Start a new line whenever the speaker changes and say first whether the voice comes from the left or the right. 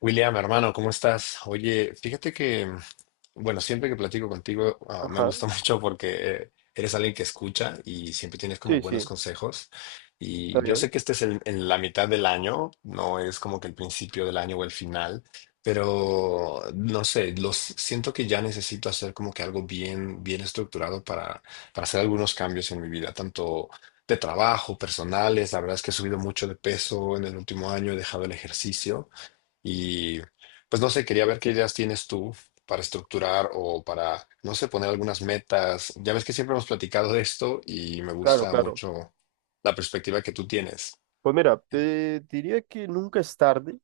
left: William, hermano, ¿cómo estás? Oye, fíjate que, bueno, siempre que platico contigo, me
right: Ajá,
left: gusta mucho porque eres alguien que escucha y siempre tienes como
right: sí,
left: buenos
right: sí,
left: consejos.
right: está
left: Y yo sé
right: bien.
left: que en la mitad del año, no es como que el principio del año o el final, pero no sé, los siento que ya necesito hacer como que algo bien, bien estructurado para hacer algunos cambios en mi vida, tanto de trabajo, personales. La verdad es que he subido mucho de peso en el último año, he dejado el ejercicio. Y pues no sé, quería ver qué ideas tienes tú para estructurar o para, no sé, poner algunas metas. Ya ves que siempre hemos platicado de esto y me
right: Claro,
left: gusta
right: claro.
left: mucho la perspectiva que tú tienes.
right: Pues mira, diría que nunca es tarde,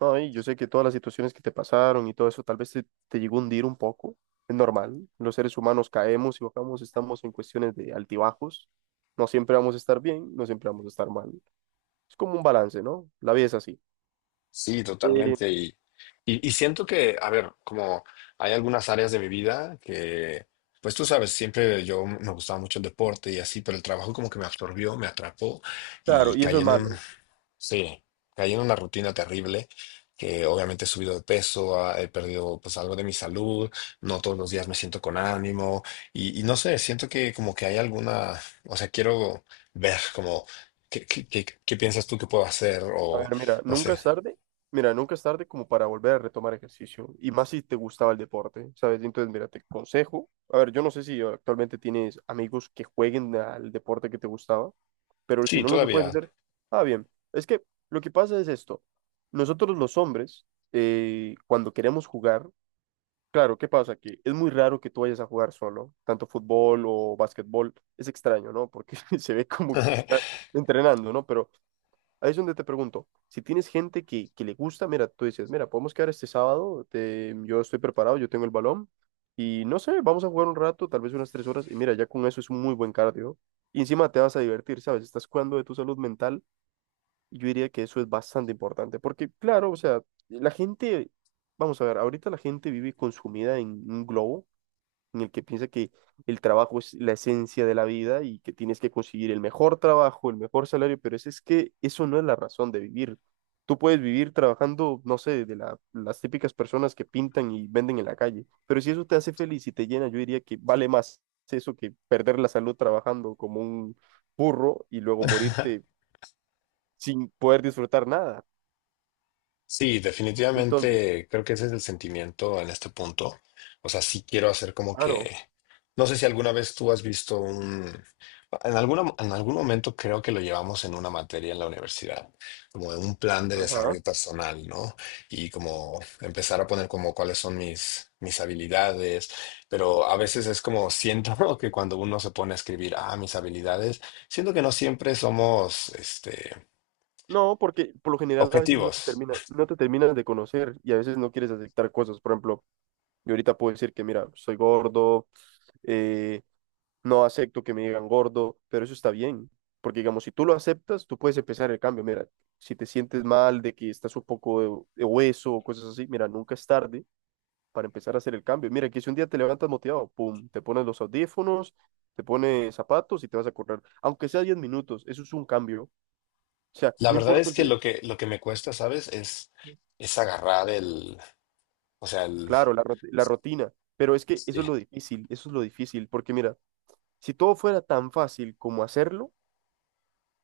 right: ¿no? Y yo sé que todas las situaciones que te pasaron y todo eso tal vez te llegó a hundir un poco. Es normal. Los seres humanos caemos y bajamos, estamos en cuestiones de altibajos. No siempre vamos a estar bien, no siempre vamos a estar mal. Es como un balance, ¿no? La vida es así.
left: Sí,
right: Eh,
left: totalmente. Y siento que, a ver, como hay algunas áreas de mi vida que, pues tú sabes, siempre yo me gustaba mucho el deporte y así, pero el trabajo como que me absorbió, me atrapó
right: claro,
left: y
right: y eso es malo.
left: sí, caí en una rutina terrible, que obviamente he subido de peso, he perdido pues algo de mi salud, no todos los días me siento con ánimo y no sé, siento que como que hay alguna, o sea, quiero ver como qué piensas tú que puedo hacer
right: A
left: o
right: ver, mira,
left: no
right: nunca
left: sé.
right: es tarde, mira, nunca es tarde como para volver a retomar ejercicio, y más si te gustaba el deporte, ¿sabes? Entonces, mira, te aconsejo, a ver, yo no sé si actualmente tienes amigos que jueguen al deporte que te gustaba, pero si
left: Sí,
right: no, lo que puedes
left: todavía.
right: hacer, ah, bien, es que lo que pasa es esto, nosotros los hombres, cuando queremos jugar, claro, ¿qué pasa? Que es muy raro que tú vayas a jugar solo, tanto fútbol o básquetbol, es extraño, ¿no? Porque se ve como que está entrenando, ¿no? Pero ahí es donde te pregunto, si tienes gente que le gusta, mira, tú dices, mira, podemos quedar este sábado, yo estoy preparado, yo tengo el balón y no sé, vamos a jugar un rato, tal vez unas 3 horas y mira, ya con eso es un muy buen cardio y encima te vas a divertir, ¿sabes? Estás cuidando de tu salud mental y yo diría que eso es bastante importante porque, claro, o sea, la gente, vamos a ver, ahorita la gente vive consumida en un globo en el que piensa que el trabajo es la esencia de la vida y que tienes que conseguir el mejor trabajo, el mejor salario, pero es que eso no es la razón de vivir. Tú puedes vivir trabajando, no sé, las típicas personas que pintan y venden en la calle, pero si eso te hace feliz y te llena, yo diría que vale más eso que perder la salud trabajando como un burro y luego morirte sin poder disfrutar nada.
left: Sí,
right: Entonces,
left: definitivamente creo que ese es el sentimiento en este punto. O sea, sí quiero hacer como
right: claro,
left: que, no sé si alguna vez tú has visto un, en alguna, en algún momento creo que lo llevamos en una materia en la universidad, como de un plan de
right: ajá.
left: desarrollo personal, ¿no? Y como empezar a poner como cuáles son mis habilidades, pero a veces es como siento que cuando uno se pone a escribir, mis habilidades, siento que no siempre somos, este,
right: No, porque por lo general a veces
left: objetivos.
right: no te terminas de conocer y a veces no quieres aceptar cosas. Por ejemplo, yo ahorita puedo decir que, mira, soy gordo, eh, no acepto que me digan gordo, pero eso está bien. Porque, digamos, si tú lo aceptas, tú puedes empezar el cambio. Mira, si te sientes mal de que estás un poco de hueso o cosas así, mira, nunca es tarde para empezar a hacer el cambio. Mira, que si un día te levantas motivado, pum, te pones los audífonos, te pones zapatos y te vas a correr. Aunque sea 10 minutos, eso es un cambio. O sea,
left: La
right: no
left: verdad
right: importa.
left: es
right: Si
left: que lo que me cuesta, ¿sabes? Es agarrar el, o sea, el
right: claro, la rutina, pero es que eso es
left: eh,
right: lo difícil, eso es lo difícil, porque mira, si todo fuera tan fácil como hacerlo,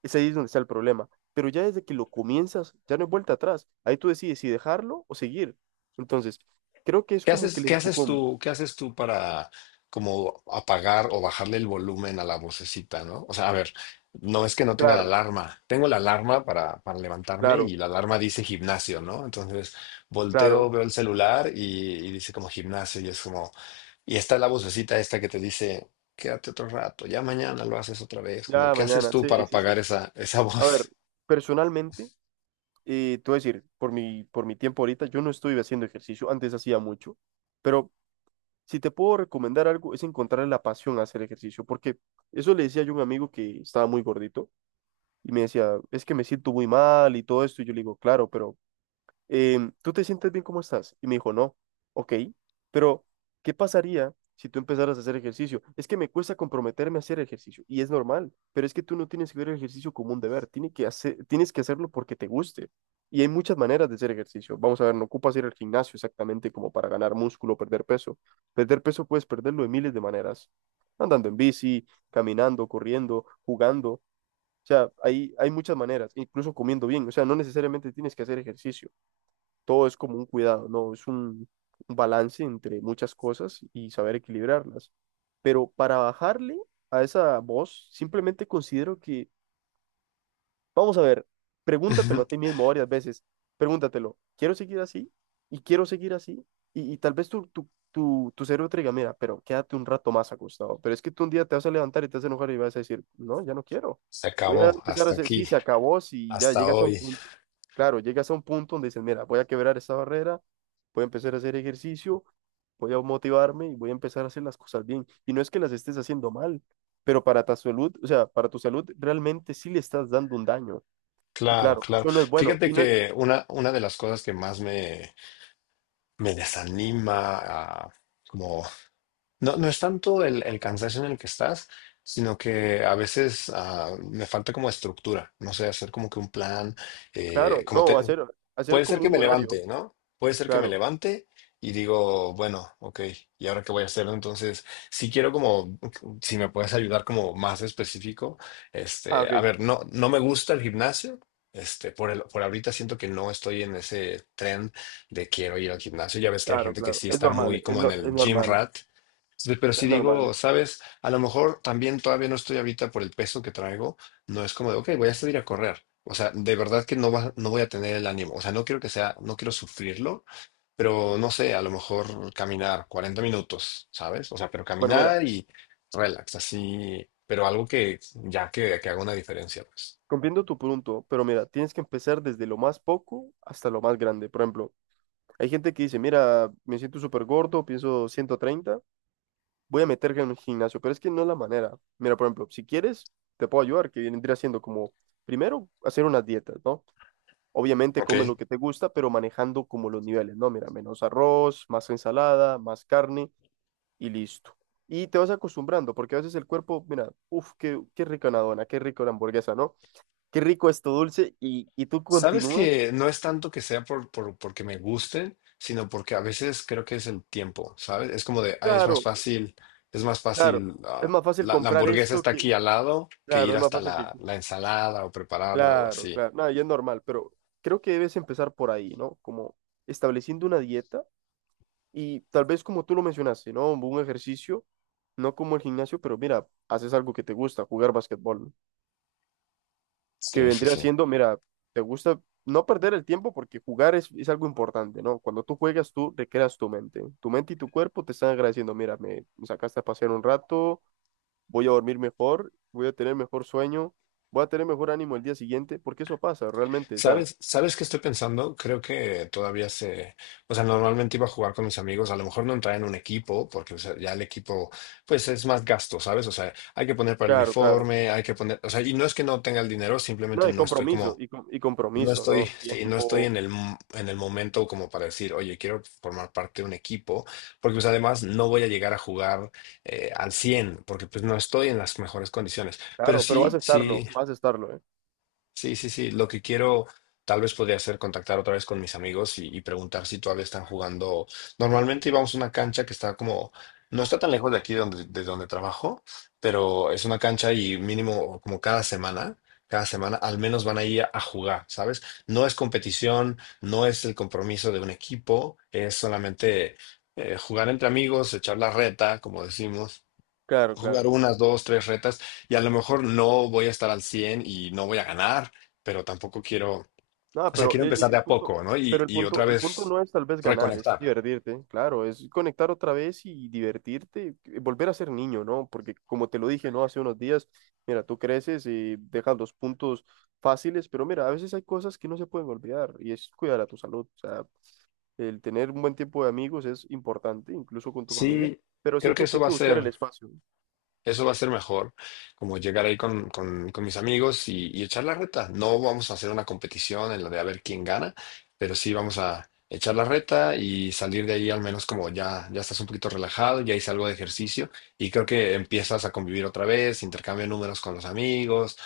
right: es ahí es donde está el problema, pero ya desde que lo comienzas, ya no hay vuelta atrás, ahí tú decides si dejarlo o seguir. Entonces, creo que es
left: ¿qué
right: como que
left: haces
right: el
left: qué haces
right: empujón.
left: tú qué haces tú para como apagar o bajarle el volumen a la vocecita, ¿no? O sea, a ver, no es que no tenga la
right: Claro,
left: alarma. Tengo la alarma para levantarme
right: claro,
left: y la alarma dice gimnasio, ¿no? Entonces, volteo,
right: claro,
left: veo el celular y dice como gimnasio y es como y está la vocecita esta que te dice: quédate otro rato, ya mañana lo haces otra vez. Como,
right: ya
left: ¿qué haces
right: mañana,
left: tú
right: sí,
left: para
right: sí, sí.
left: apagar esa
right: A ver,
left: voz?
right: personalmente, te voy a decir, por mi tiempo ahorita, yo no estoy haciendo ejercicio, antes hacía mucho, pero si te puedo recomendar algo, es encontrar la pasión a hacer ejercicio, porque eso le decía yo a un amigo que estaba muy gordito y me decía, es que me siento muy mal y todo esto, y yo le digo, claro, pero ¿tú te sientes bien como estás? Y me dijo, no, ok, pero ¿qué pasaría si tú empezaras a hacer ejercicio? Es que me cuesta comprometerme a hacer ejercicio y es normal, pero es que tú no tienes que ver el ejercicio como un deber, tienes que hacerlo porque te guste. Y hay muchas maneras de hacer ejercicio. Vamos a ver, no ocupas ir al gimnasio exactamente como para ganar músculo o perder peso. Perder peso puedes perderlo de miles de maneras. Andando en bici, caminando, corriendo, jugando. O sea, hay muchas maneras, incluso comiendo bien. O sea, no necesariamente tienes que hacer ejercicio, todo es como un cuidado, ¿no? Es un balance entre muchas cosas y saber equilibrarlas. Pero para bajarle a esa voz, simplemente considero que vamos a ver, pregúntatelo
left: Ujú.
right: a ti mismo varias veces. Pregúntatelo, ¿quiero seguir así? ¿Y quiero seguir así? Y tal vez tu cerebro te diga, mira, pero quédate un rato más acostado. Pero es que tú un día te vas a levantar y te vas a enojar y vas a decir, no, ya no quiero.
left: Se
right: Voy a
left: acabó,
right: empezar a
left: hasta
right: hacer,
left: aquí,
right: sí, se acabó, si ya
left: hasta
right: llegas a un
left: hoy.
right: punto. Claro, llegas a un punto donde dices, mira, voy a quebrar esta barrera, voy a empezar a hacer ejercicio, voy a motivarme y voy a empezar a hacer las cosas bien. Y no es que las estés haciendo mal, pero para tu salud, o sea, para tu salud realmente sí le estás dando un daño. Y
left: Claro,
right: claro,
left: claro.
right: eso no es bueno.
left: Fíjate
right: Y no es,
left: que una de las cosas que más me desanima, como no es tanto el cansancio en el que estás, sino que a veces me falta como estructura, no sé, hacer como que un plan, eh,
right: claro,
left: como
right: no,
left: te-
right: hacer, hacer
left: puede ser
right: como
left: que
right: un
left: me
right: horario.
left: levante, ¿no? Puede ser que me
right: Claro.
left: levante y digo, bueno, ok, ¿y ahora qué voy a hacer? Entonces, si quiero como, si me puedes ayudar como más específico,
right: Ah,
left: este, a
right: ok.
left: ver, no, no me gusta el gimnasio. Este, por ahorita siento que no estoy en ese tren de quiero ir al gimnasio. Ya ves que hay
right: Claro,
left: gente que
right: claro.
left: sí
right: Es
left: está muy
right: normal, es,
left: como en
right: no- es
left: el gym
right: normal,
left: rat. Sí, pero
right: es
left: si digo,
right: normal.
left: sabes, a lo mejor también todavía no estoy ahorita por el peso que traigo, no es como de, ok, voy a salir a correr. O sea, de verdad que no voy a tener el ánimo. O sea, no quiero sufrirlo, pero no sé, a lo mejor caminar 40 minutos, ¿sabes? O sea, pero
right: Bueno, mira,
left: caminar y relax, así, pero algo que ya que haga una diferencia, pues.
right: comprendo tu punto, pero mira, tienes que empezar desde lo más poco hasta lo más grande. Por ejemplo, hay gente que dice, mira, me siento súper gordo, pienso 130, voy a meterme en un gimnasio, pero es que no es la manera. Mira, por ejemplo, si quieres, te puedo ayudar, que vendría siendo como, primero, hacer unas dietas, ¿no? Obviamente
left: Ok.
right: come lo que te gusta, pero manejando como los niveles, ¿no? Mira, menos arroz, más ensalada, más carne y listo. Y te vas acostumbrando, porque a veces el cuerpo, mira, uff, qué rica una dona, qué rica una hamburguesa, ¿no? Qué rico esto dulce y tú
left: Sabes
right: continúas.
left: que no es tanto que sea porque me gusten, sino porque a veces creo que es el tiempo, ¿sabes? Es como de, ay, es más
right: Claro,
left: fácil,
right: claro, es más fácil
left: la, la
right: comprar
left: hamburguesa
right: esto
left: está
right: que,
left: aquí al lado que
right: claro,
left: ir
right: es más
left: hasta
right: fácil que,
left: la, la ensalada o prepararla o
right: claro,
left: así.
right: claro, nada, y es normal, pero creo que debes empezar por ahí, ¿no? Como estableciendo una dieta. Y tal vez como tú lo mencionaste, ¿no? Un ejercicio, no como el gimnasio, pero mira, haces algo que te gusta, jugar basquetbol, ¿no? Que
left: Sí, sí,
right: vendría
left: sí.
right: siendo, mira, te gusta no perder el tiempo porque jugar es algo importante, ¿no? Cuando tú juegas, tú recreas tu mente. Tu mente y tu cuerpo te están agradeciendo, mira, me sacaste a pasear un rato, voy a dormir mejor, voy a tener mejor sueño, voy a tener mejor ánimo el día siguiente, porque eso pasa realmente, o sea,
left: ¿Sabes qué estoy pensando? Creo que o sea, normalmente iba a jugar con mis amigos, a lo mejor no traen un equipo, porque o sea, ya el equipo, pues es más gasto, ¿sabes? O sea, hay que poner para el
right: claro, claro.
left: uniforme, hay que poner, o sea, y no es que no tenga el dinero, simplemente
right: No, y
left: no estoy
right: compromiso,
left: como
right: y compromiso, ¿no?
left: Sí, no estoy
right: Tiempo,
left: en el, en el momento como para decir, oye, quiero formar parte de un equipo, porque pues además no voy a llegar a jugar al 100 porque pues no estoy en las mejores condiciones. Pero
right: claro, pero
left: sí, sí,
right: vas a estarlo, ¿eh?
left: sí, sí, sí. Lo que quiero tal vez podría ser contactar otra vez con mis amigos y preguntar si todavía están jugando. Normalmente íbamos a una cancha que está como, no está tan lejos de aquí donde, de donde trabajo, pero es una cancha y mínimo como cada semana al menos van ahí a jugar, ¿sabes? No es competición, no es el compromiso de un equipo, es solamente jugar entre amigos, echar la reta, como decimos
right: Claro,
left: jugar
right: claro.
left: dos, tres retas y a lo mejor no voy a estar al 100 y no voy a ganar, pero tampoco quiero, o
right: Nada,
left: sea,
right: pero
left: quiero empezar de
right: el
left: a
right: punto,
left: poco, ¿no?
right: pero
left: Y otra
right: el punto
left: vez
right: no es tal vez ganar, es
left: reconectar.
right: divertirte, claro, es conectar otra vez y divertirte, volver a ser niño, ¿no? Porque como te lo dije, ¿no? Hace unos días, mira, tú creces y dejas los puntos fáciles, pero mira, a veces hay cosas que no se pueden olvidar y es cuidar a tu salud, o sea, el tener un buen tiempo de amigos es importante, incluso con tu familia,
left: Sí,
right: pero
left: creo que
right: siento que
left: eso
right: hay
left: va a
right: que buscar el
left: ser.
right: espacio, ¿no?
left: Eso va a ser mejor, como llegar ahí con, con mis amigos y echar la reta. No vamos a hacer una competición en la de a ver quién gana, pero sí vamos a echar la reta y salir de ahí al menos como ya, ya estás un poquito relajado, ya hice algo de ejercicio y creo que empiezas a convivir otra vez, intercambio de números con los amigos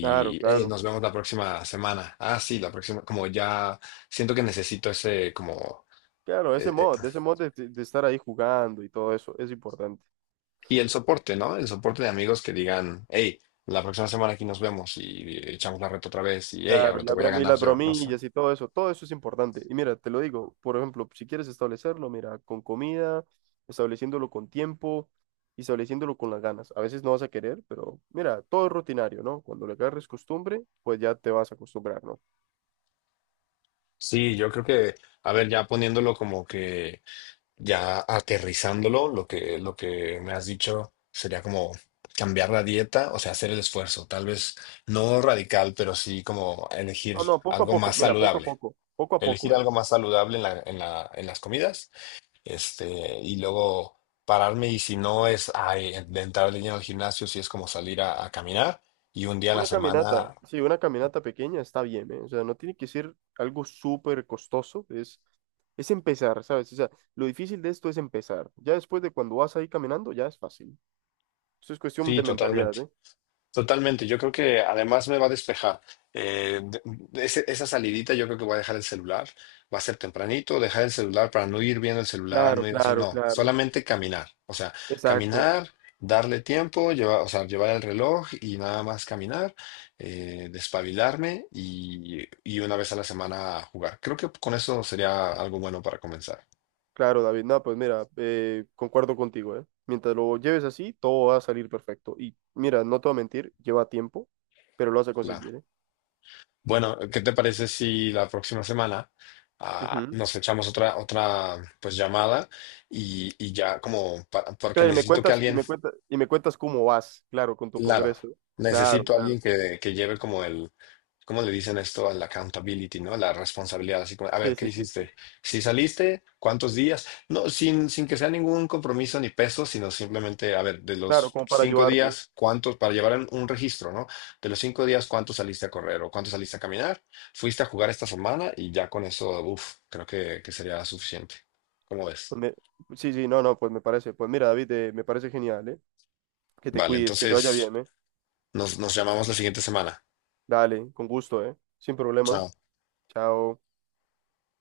right: Claro,
left: "Hey,
right: claro.
left: nos vemos la próxima semana. Ah, sí, la próxima", como ya siento que necesito ese como.
right: Claro, ese
left: e,
right: mod, de estar ahí jugando y todo eso es importante.
left: Y el soporte, ¿no? El soporte de amigos que digan: hey, la próxima semana aquí nos vemos y echamos la reta otra vez y hey,
right: Claro,
left: ahora
right: y
left: te voy a
right: y
left: ganar
right: las
left: yo, no sé.
right: bromillas y todo eso es importante. Y mira, te lo digo, por ejemplo, si quieres establecerlo, mira, con comida, estableciéndolo con tiempo y estableciéndolo con las ganas. A veces no vas a querer, pero mira, todo es rutinario, ¿no? Cuando le agarres costumbre, pues ya te vas a acostumbrar, ¿no?
left: Sí, yo creo que, a ver, ya poniéndolo como que, ya aterrizándolo, lo que me has dicho sería como cambiar la dieta, o sea, hacer el esfuerzo, tal vez no radical, pero sí como elegir
right: No, no, poco a
left: algo
right: poco,
left: más
right: mira,
left: saludable.
right: poco a poco,
left: Elegir
right: ¿eh?
left: algo más saludable en la, en la, en las comidas. Este, y luego pararme y si no es ay, de entrar de lleno al gimnasio, si es como salir a caminar y un día a la
right: Una caminata,
left: semana,
right: sí, una caminata pequeña está bien, ¿eh? O sea, no tiene que ser algo súper costoso, es... Es empezar, ¿sabes? O sea, lo difícil de esto es empezar. Ya después de cuando vas ahí caminando, ya es fácil. Eso es cuestión
left: sí,
right: de mentalidad,
left: totalmente.
right: ¿eh?
left: Totalmente, yo creo que además me va a despejar. Esa salidita yo creo que voy a dejar el celular, va a ser tempranito, dejar el celular para no ir viendo el celular,
right: Claro,
left: no ir haciendo,
right: claro,
left: no,
right: claro.
left: solamente caminar, o sea,
right: Exacto.
left: caminar, darle tiempo, llevar, o sea, llevar el reloj y nada más caminar, despabilarme y una vez a la semana jugar. Creo que con eso sería algo bueno para comenzar.
right: Claro, David. No, pues mira, concuerdo contigo, ¿eh? Mientras lo lleves así, todo va a salir perfecto. Y mira, no te voy a mentir, lleva tiempo, pero lo vas a
left: Claro.
right: conseguir, ¿eh?
left: Bueno, ¿qué te parece si la próxima semana
right: Ujú.
left: nos echamos otra pues llamada y ya como porque
right: Claro, y me
left: necesito que
right: cuentas, y
left: alguien.
right: me cuentas, y me cuentas cómo vas, claro, con tu
left: Claro,
right: progreso. Claro,
left: necesito a
right: claro.
left: alguien que lleve como el, ¿cómo le dicen esto? Al accountability, ¿no? La responsabilidad, así como, a ver,
right: Sí,
left: ¿qué
right: sí, sí,
left: hiciste?
right: sí.
left: Si saliste, ¿cuántos días? No, sin, sin que sea ningún compromiso ni peso, sino simplemente, a ver, de
right: Claro,
left: los
right: como para
left: cinco
right: ayudarte, ¿eh?
left: días, ¿cuántos? Para llevar un registro, ¿no? De los cinco días, ¿cuántos saliste a correr o cuántos saliste a caminar? ¿Fuiste a jugar esta semana? Y ya con eso, uff, creo que sería suficiente. ¿Cómo ves?
right: Pues me- sí, sí, no, no, pues me parece. Pues mira, David, me parece genial, ¿eh? Que te
left: Vale,
right: cuides, que te vaya
left: entonces
right: bien, ¿eh?
left: nos, nos llamamos la siguiente semana.
right: Dale, con gusto, ¿eh? Sin problema.
left: Chao.
right: Chao.